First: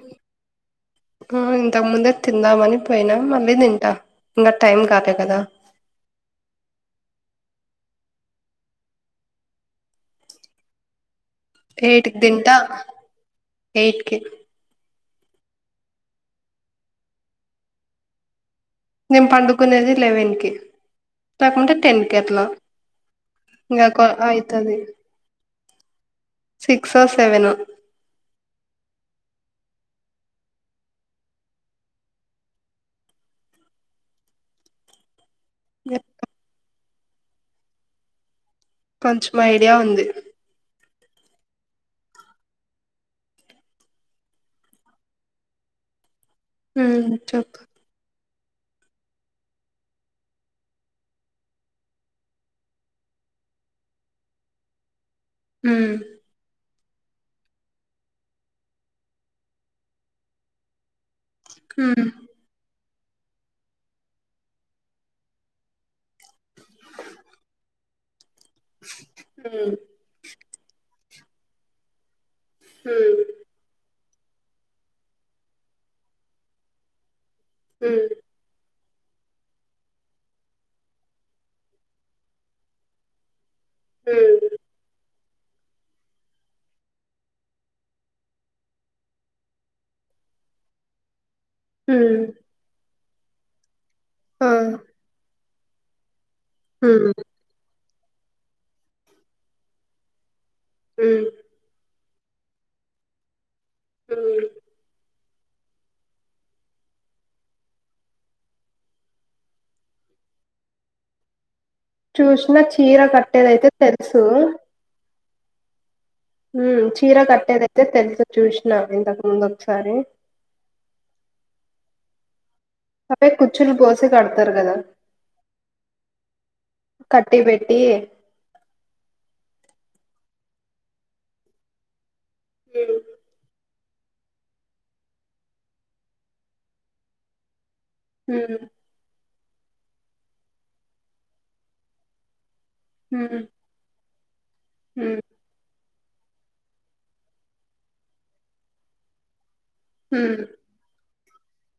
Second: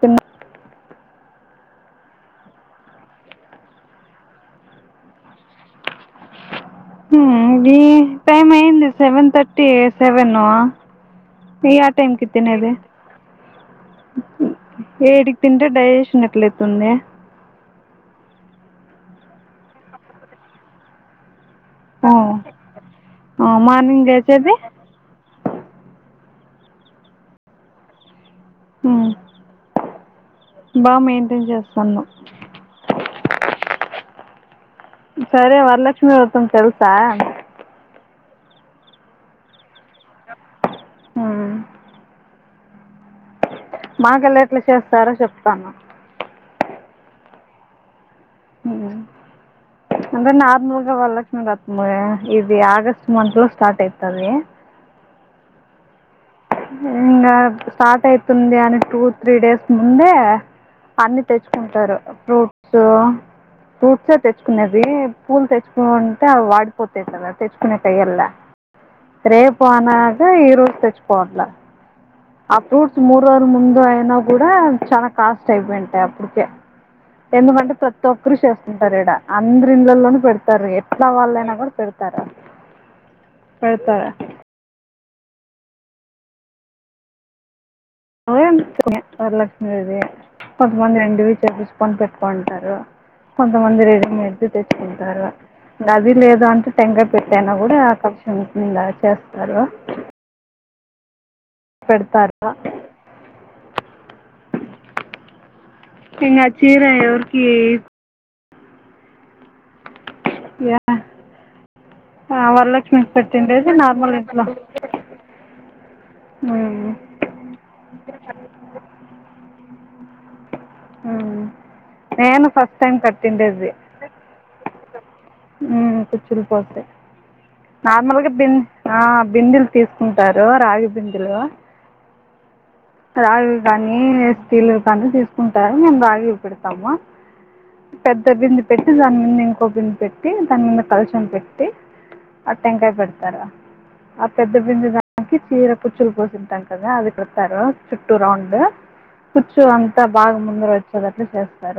తిన్న ఆ ఇంత ముందే తిందామని. పోయిన మళ్లీ తింటానా ఇంకా టైం కాలే కదా, హ అండి ఈ టైమ్ అయింది సెవెన్ థర్టీ సేవను, ఎయిట్ కి తింటా ఎయిటికి, ఎయిట్ కి తింటే డయూషన్ ఎట్ల అతుంది, మేము పండుకునేదే లెవెన్ కి లేకుంటే టెన్ ఓ, కేట్ల ఆ, ఇంక మార్నింగ్ లేచేది అయితది సిక్స్ సెవెనో, బాగా మెయింటైన్ చేస్తున్నావ్, సరే వరలక్ష్మీ వ్రతం తెలుసా, సా కొంచెం ఐడియా ఉంది, హ్మ్. మాకేలి ఎట్లా చేస్తారో చెప్తాను, హు చెప్పు, అదే నార్మల్ గా వరలక్ష్మీ వ్రతం ఇది ఆగస్టు మంత్ లో స్టార్ట్ అయితది, హు ఇంగా స్టార్ట్ అవుతుందని త్రీ టూ డేస్ ముందే అన్ని తెచ్చుకుంటారు ఉమ్ ఫ్రూట్స్, సో ఫ్రూట్సే తెచ్చుకునేది పూలు తెచ్చుకు ఉంటే అవి వాడిపోతాయి కదా తెచ్చుకునే య్యల్లా, రేపు ఉమ్ అనగా ఈరోజు తెచ్చు, పోట్లా అ ఫ్రూట్స్ ఉమ్ మూడు రోజుల ముందు అయినా, కూడా చాల కాస్ట్ అయిపోయింటాయి అప్పటికే, ఎందుకంటే ఉమ్ ప్రతి ఒక్కరు చేసు, పెడతారు ఈడ అందరూ. ఇండ్లలో ను కూడా పెడతారు ఈడ ఎట్లా వాళ్లయినా పెడతారు, పెడతారు ఉమ్ ఓయనే [unintelligible] కొంతమంది ఇండివిజల్ చూసుకొని ఉమ్ పెట్టుకుంటారు కొంతమంది రెడీ ఎద్దు ఆ తెచ్చుకుంటారు దాది లేప్ దానికి ఉమ్ తెంగా ఉమ్ పెట్టేనా కూడా కషన్స్ ఎలా చేస్తారో ఉ పెడతారా ఉమ్ నిన్న చీర ఎవరికీ యా ఆ చూసినా చీర వరలక్ష్మికి కట్టేదయితే పెట్టిండేది నార్మల్ తెలుసు ఇంట్లో ఉ ఉమ్, చీర కట్టేదయితే తెలుసు చూసినా ఇంతకు ముందు ఒకసారి ఆ నేను ఫస్ట్ టైం అవే కుచ్చులు పోసి కడతారు కదా ఊ కుచులు పోసే కట్టి పెట్టి నార్మల్గా బింద్ ఆ బిందల్ కి తీసుకుంటారు రాగిబిందులు రాగి కానీ స్టీల్ కానీ తీసుకుంటారు మేము రాగి పెడతాము పెద్ద హ్మ్ బింది పెట్టి దాన్ని ఇం కోబింది పెట్టి దాని మీద కల్చం పెట్టి ఆడ టెన్కాయ పెడతారు హ్మ్ అ పెద్ద బింది హ్మ్ దానికి చీర కుచ్చులు పోసింటాం కదా అది కొడత చుట్టూ రౌండ్ కుచ్ చ్చు అంతా హ్మ్ బాగా ముందర వచ్చద చేస్తార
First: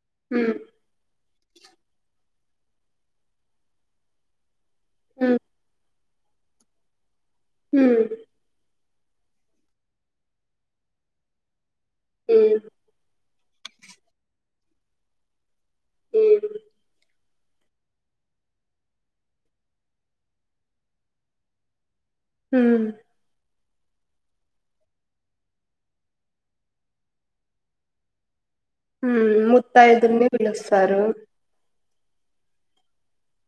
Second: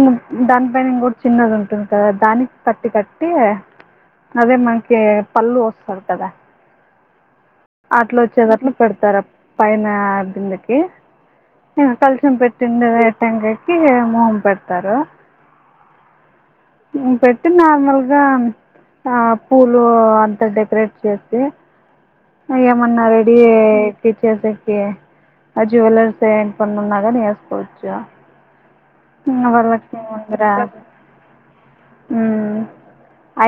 గ్ హ్మ్ దాని ప ఇకోడ్ చిన్నది ఉంటుంది కదా దానికి కట్టి కట్టి అదే మనకి ఏ హ్మ్ పల్లు వస్ సర్ కదా హ్మ్ అట్లా వచ్చేది అట్లు పెడతారా పైన బిందకి కలుసం హ్మ్ పెట్టిండ ంగకి మొహం పెడతారు పె నార్మల్గా పూలు అంతా డెకరేట్ చేసి హ్మ్ ఏమన్నా రెడీ టీచర్స్ డేకి ఆ జ్యువెలర్స్ వేసుకోమన్న కూడా వేసుకోవఛా ఊ ముత్తాయిదుల్ని పిలుస్తారు ఆ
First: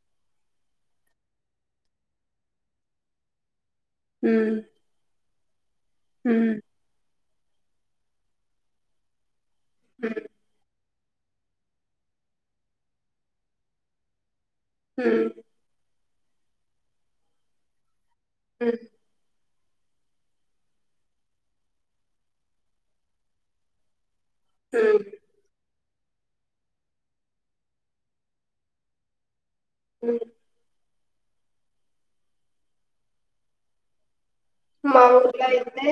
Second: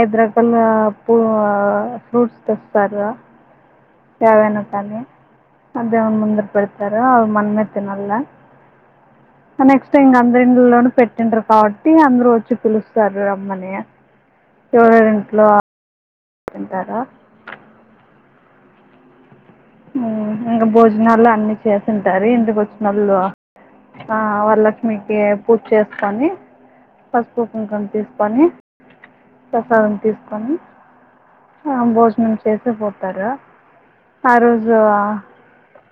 ఐదు రకాల పూ ఫ్రూట్స్ తెస్తారు హ్మ్ సెవెన్ ఉండాలి అ దైవం ముందర హ్మ్ పెడతారా మనమే తినలే నెక్స్ట్ ఇంక హ్మ్ అందరి ఇండ్లలోనూ పెట్ పట్టంటారు కాబట్టి అందరూ వచ్చి పిలుస్తారు రమ్మని చూడరి హ్మ్ ఇంట్లో తింటారా హమ్ ఇంకా భోజనాలు అన్ని చేసింటారు ఇంటికి వచ్చినోళ్ళు ఆ హ్మ్ వరలక్ష్మికీ పూ చేసుకొని పసుపు కుంకుమ తీసుకొనీ ప్రసాదం హ్మ్ తీసుకొని ఆ భోజనం చేసే పోతారు ఆ రోజు మాములుగా అయితే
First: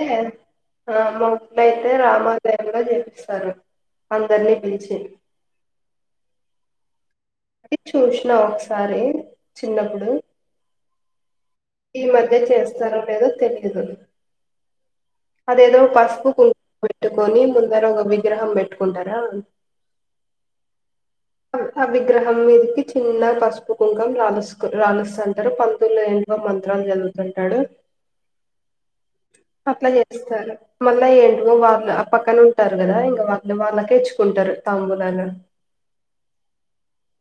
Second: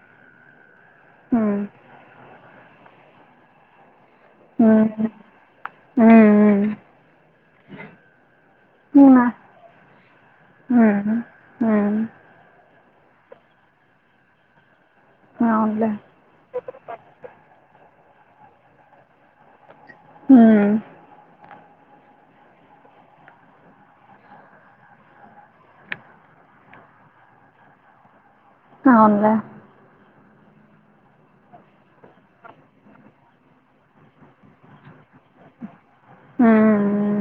ఆ మా ఊర్లో మ్మ్. అయితే రామ గ్రాండ్ గా చేపిస్తారు అందరినీ పిలిచి ఉమ్ ఉమ్ అది చూసినా ఒకసారి చిన్నప్పుడు ఉమ్ ఈ మధ్య చేస్త స్తారో లేదో తెలీదు అదేదో అవునులే పసుపు కుంకుమ పెట్టుకొని ముందర ఒక విగ్రహం పెట్టుకుంటారా ఉమ్ అ విగ్రహం మీదకి చిన్న పసుపు కుంకం రాలస్కూ రాలిస్తుంటారు పంతుల్లో ఎంవో మంత్రాలు చదువుతుంటాడు అవున్లే ఇస్తారు మళ్ళా ఏంటో వాళ్ళు ఆ పక్కన ఉంటారు గదా ఇంకా వాళ్ళు వాళ్ళకే ఇచ్చుకుంటారు తంబులాలు. హ్మ్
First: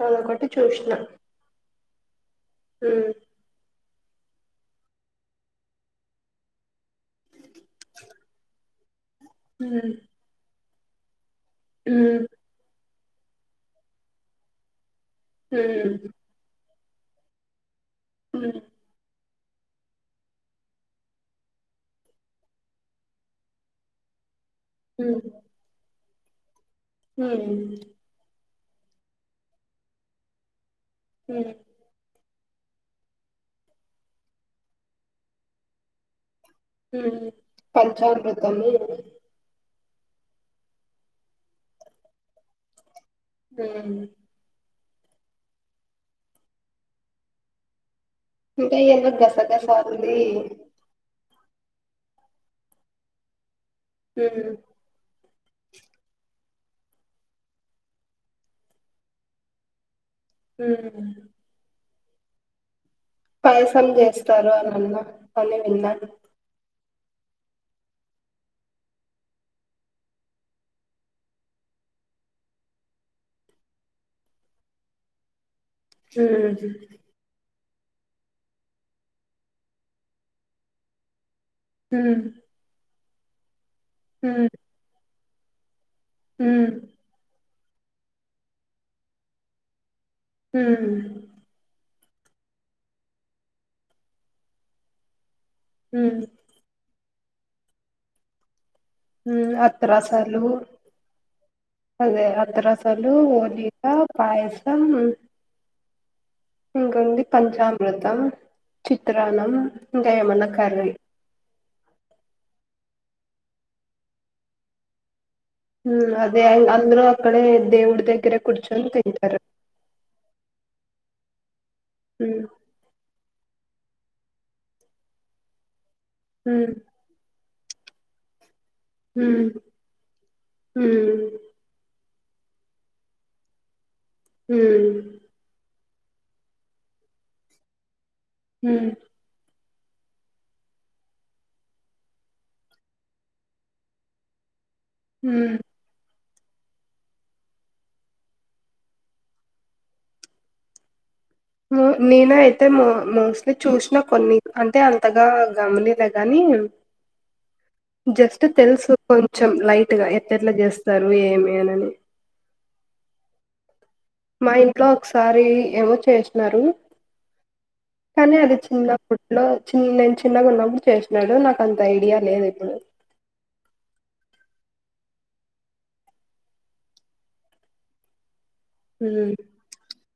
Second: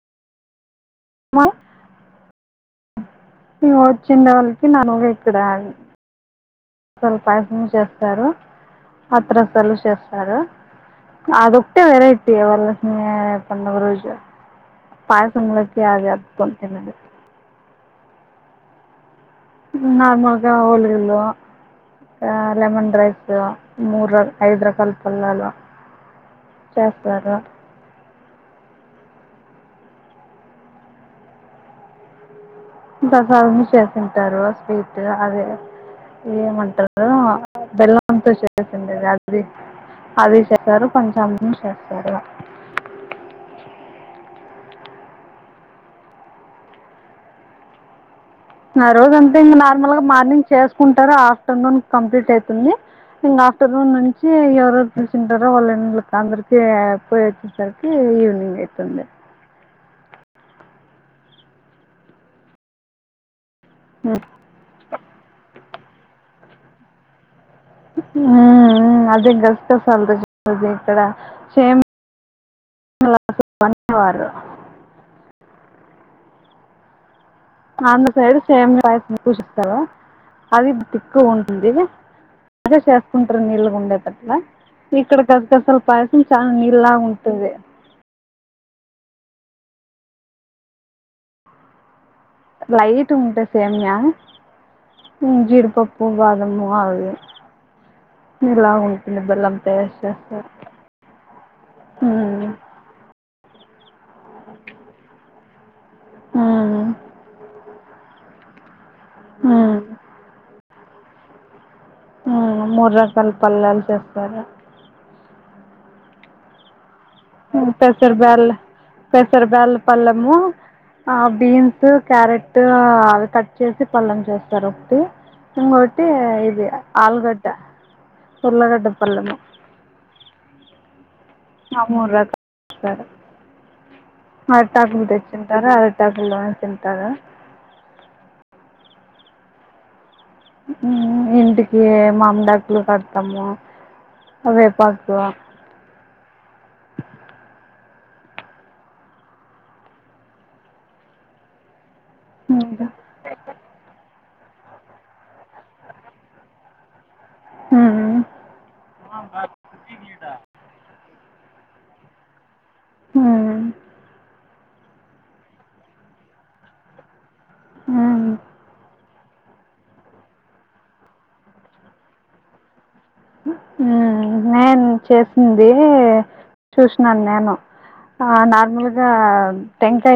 పలకొట్టి చూస్ వా ఉమ్ ఇగ చిన్న వాళ్ళకి న నువెక్కడా అని అసల్ పాయసం చేస్తారు. అతిరసాలు ఉమ్ చేస్తారు. అదొక్టా వెరైటీ వాల్ పండుగ రోజు పాయసం ఉమ్ [inaudible] తినదు. హ్మ్ నార్మల్గా [inaudible] ఇంకా లెమన్ రైసు ము ఐదు రకాల ఉమ్ పళ్లాళ్ళు [unintelligible] ఏ ప్రసాదం చేసుంటారు స్వీట్ అదే ఏమంటారు ఉమ్ బెల్లంతో పంచామృతము చేసిందేగా అది అది చేస్తారు కొంచం చేస్తారు. ఉమ్ ఇంకా ఆ ఏందో రోజంతా ఇంకా నార్మల్గా గసగసాలుది మార్నింగ్ చేసుకుంటారు. ఆ ఆఫ్టర్నూన్ కంప్లీట్ అయితుంది. న ఆఫ్టర్నూన్ నుంచి ఉమ్ ఎవరెవర్ తింటారా వాళ్ళ ఇళ్ళల్లకి అందరికి పోయి వచ్చేసరికి ఈవినింగ్ అయితుంది. హ్ పాయసాలు ఉమ్, చేస్తారు అనన్న పని విన్నా మ్ మ్ అదే గస్ గసాల ఇక్కడ [inaudible] హ్ ఆంధ్ర సైడ్ సేమియా పాయసం [inaudible] అది థిక్ ఉం ఉమ్ [unintelligible] కుంటరు నీళ్లు [unintelligible] ఇక్కడ గస్ గసాల పాయసం చాలా ఉమ్ నీళ్ళలాగా ఉంటది. హ్ లైట్ ఉంట సేమియా జీడిపప్పు ఉమ్ బాదము ఆవి మీలావు అత్త రసాలు అదే అత్త రసాలు ఇకా పయసం ఇక వంది పంచామృతం చిత్రాన్నం ఇంకా ఏం అన కర్రీ ఆ మూడు రకాల పల్లాలు చేస్తారా హ అదే అందరు పెసర్ బేల్ తింటారు పెసర్ బేల్ పళ్ళము బీన్స్ ఉమ్ క్యారెట్ అవి తట్ చేసి పళ్ళం చేస్తారు ఒకటి ఇంకోటి అే ఇది ఉమ్ ఆలుగడ్డ ఉల్లిగడ్డ పళ్ళము ఉమ్ ఉమ్ ఆ మూరు రకాలు ఉమ్ అరితకులు తెచుంటారు ఆకులు లోని తింటారా హ ఇంటికి మామిడాకులు కడతాము అే పాకు ఉమ్ హ నేన అయితే మో మోస్ట్లీ చూసిన కొన్ని అంటే అంతగా గమనిల కానీ జస్ట్ తెలుసు కొంచెం లైట్గా ఎత్త ఎట్లా జస్ సరు ఏమి అనని అ మా ఇంట్లో ఒకసారి ఏమో చేసన్నారు కానీ అది చిన్న ఇలో చి నేను చిన్నగా ఉన్నప్పుడు చేసాడు నాకు అంత ఐడియా లేదు ఇప్పుడు హ్మ్. నేను చేసింది చూసినాను నేను ఆ నా గా హ్మ్ టం సే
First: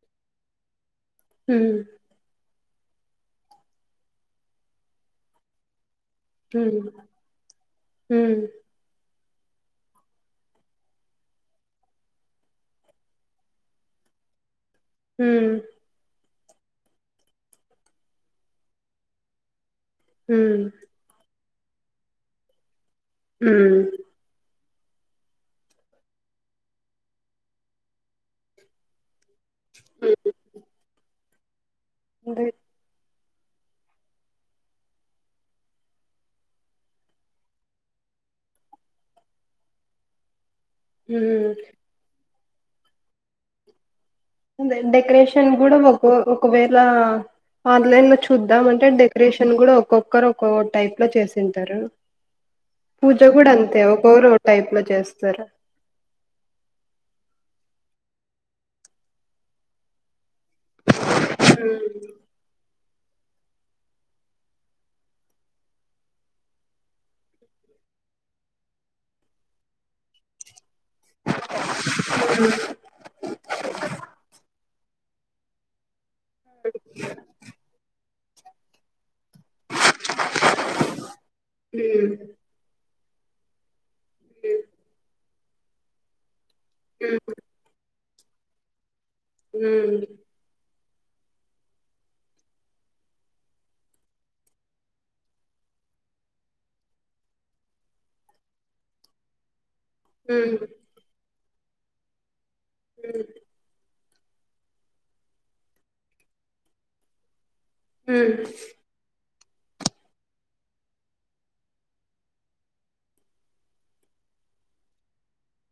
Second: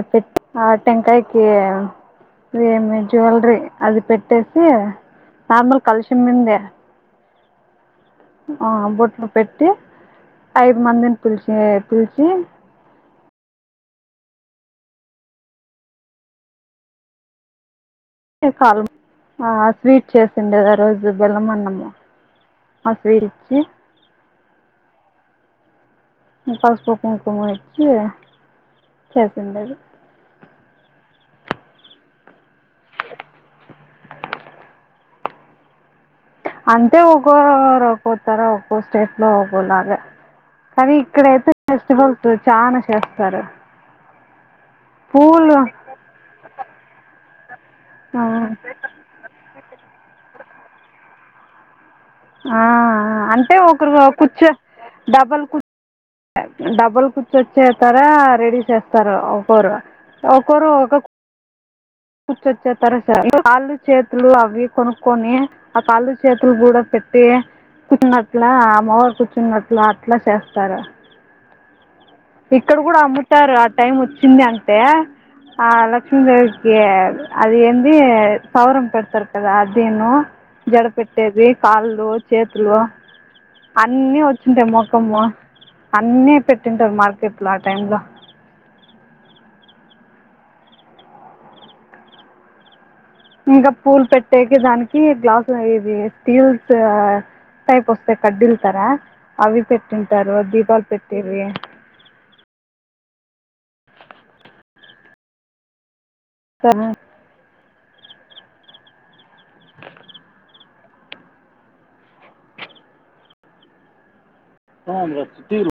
[inaudible] టెంకాయకి హ్మ్ ఏమి జ్యువెలరీ అది పెట్టేసి నార్మల్ కలశం ముందే హ్మ్ హ్మ్ ఆ బోట్లు పెట్టి ఐదు మందిని పీల్చి పిలిచి హమ్ కల్ మవర్ స్వీట్ హ్మ్ చేసిండేది ఆ రోజు బెల్లం ఆనం అవు ఆస్వీరిచి హ్మ్ పసుపు కుంకుమ ఇచ్చి అందరూ [unintelligible] అంతే ఒక్కోరు ఒక్కొతారా [unintelligible] ఉండాలే అది ఇక్కడ హ్మ్. అయితే ఫెస్టివల్ ఇటు చానా చేస్తారు అదే డెకరేషన్ పూలు కూడా మాకు ఒకవేళ ఆన్లైన్ లో ఆ చూద్దాం అంటే డెకరేషన్ కూడా ఒక్కొక్కరు ఒకఒక టైప్ లో చేసింటారు. ఆ పూజ కూడా అంటే అంతే ఒకరు ఒక్కొరు కూర్చో టైప్ లో డబల్ చేస్తారు కుచ్ డబ్బుల్ కూర్చు వచ్చే తార రెడీ చేస్తారో ఒకొరు ఒకొరు ఒక్ హమ్ [unintelligible] కాళ్ళు చేతులు అవి కొనుక్కక్కొని ఆ కాళ్లుు చేతులు కూడా పెట్టి కూచున్నట్లా అమ్మవారు కూర్చున్నట్ల అట్లా చేస్తారు ఇక్కడ కూడా అమ్ముతారు ఆ టైం వచ్చింది అత్ దయా ఆ లక్ష్మీదేవి [unintelligible] అది ఎంది సౌరం పెడతారు కదా అదేనా జడపెట్ వట్టేవి కాళ్ళు ఉమ్ చేతులు అన్నీ వచ్చీ ఉంటాయి ముఖము అన్ని పెట్టింటారు ఉమ్ మార్కెట్ లో ఆ టైమ్ లో ఉమ్ ఇంకా పూల్ పెట్టేకి దానికి గ్లాస్, ఇది స్టీల్స్ టైప్ వస్తాయి కడ్డలు కథ అవి పెట్ తింటారు ఉమ్ దీపాలు పెట్టేవి ఉమ్ [unintelligible] ఉమ్ ఆ చిట్టీలు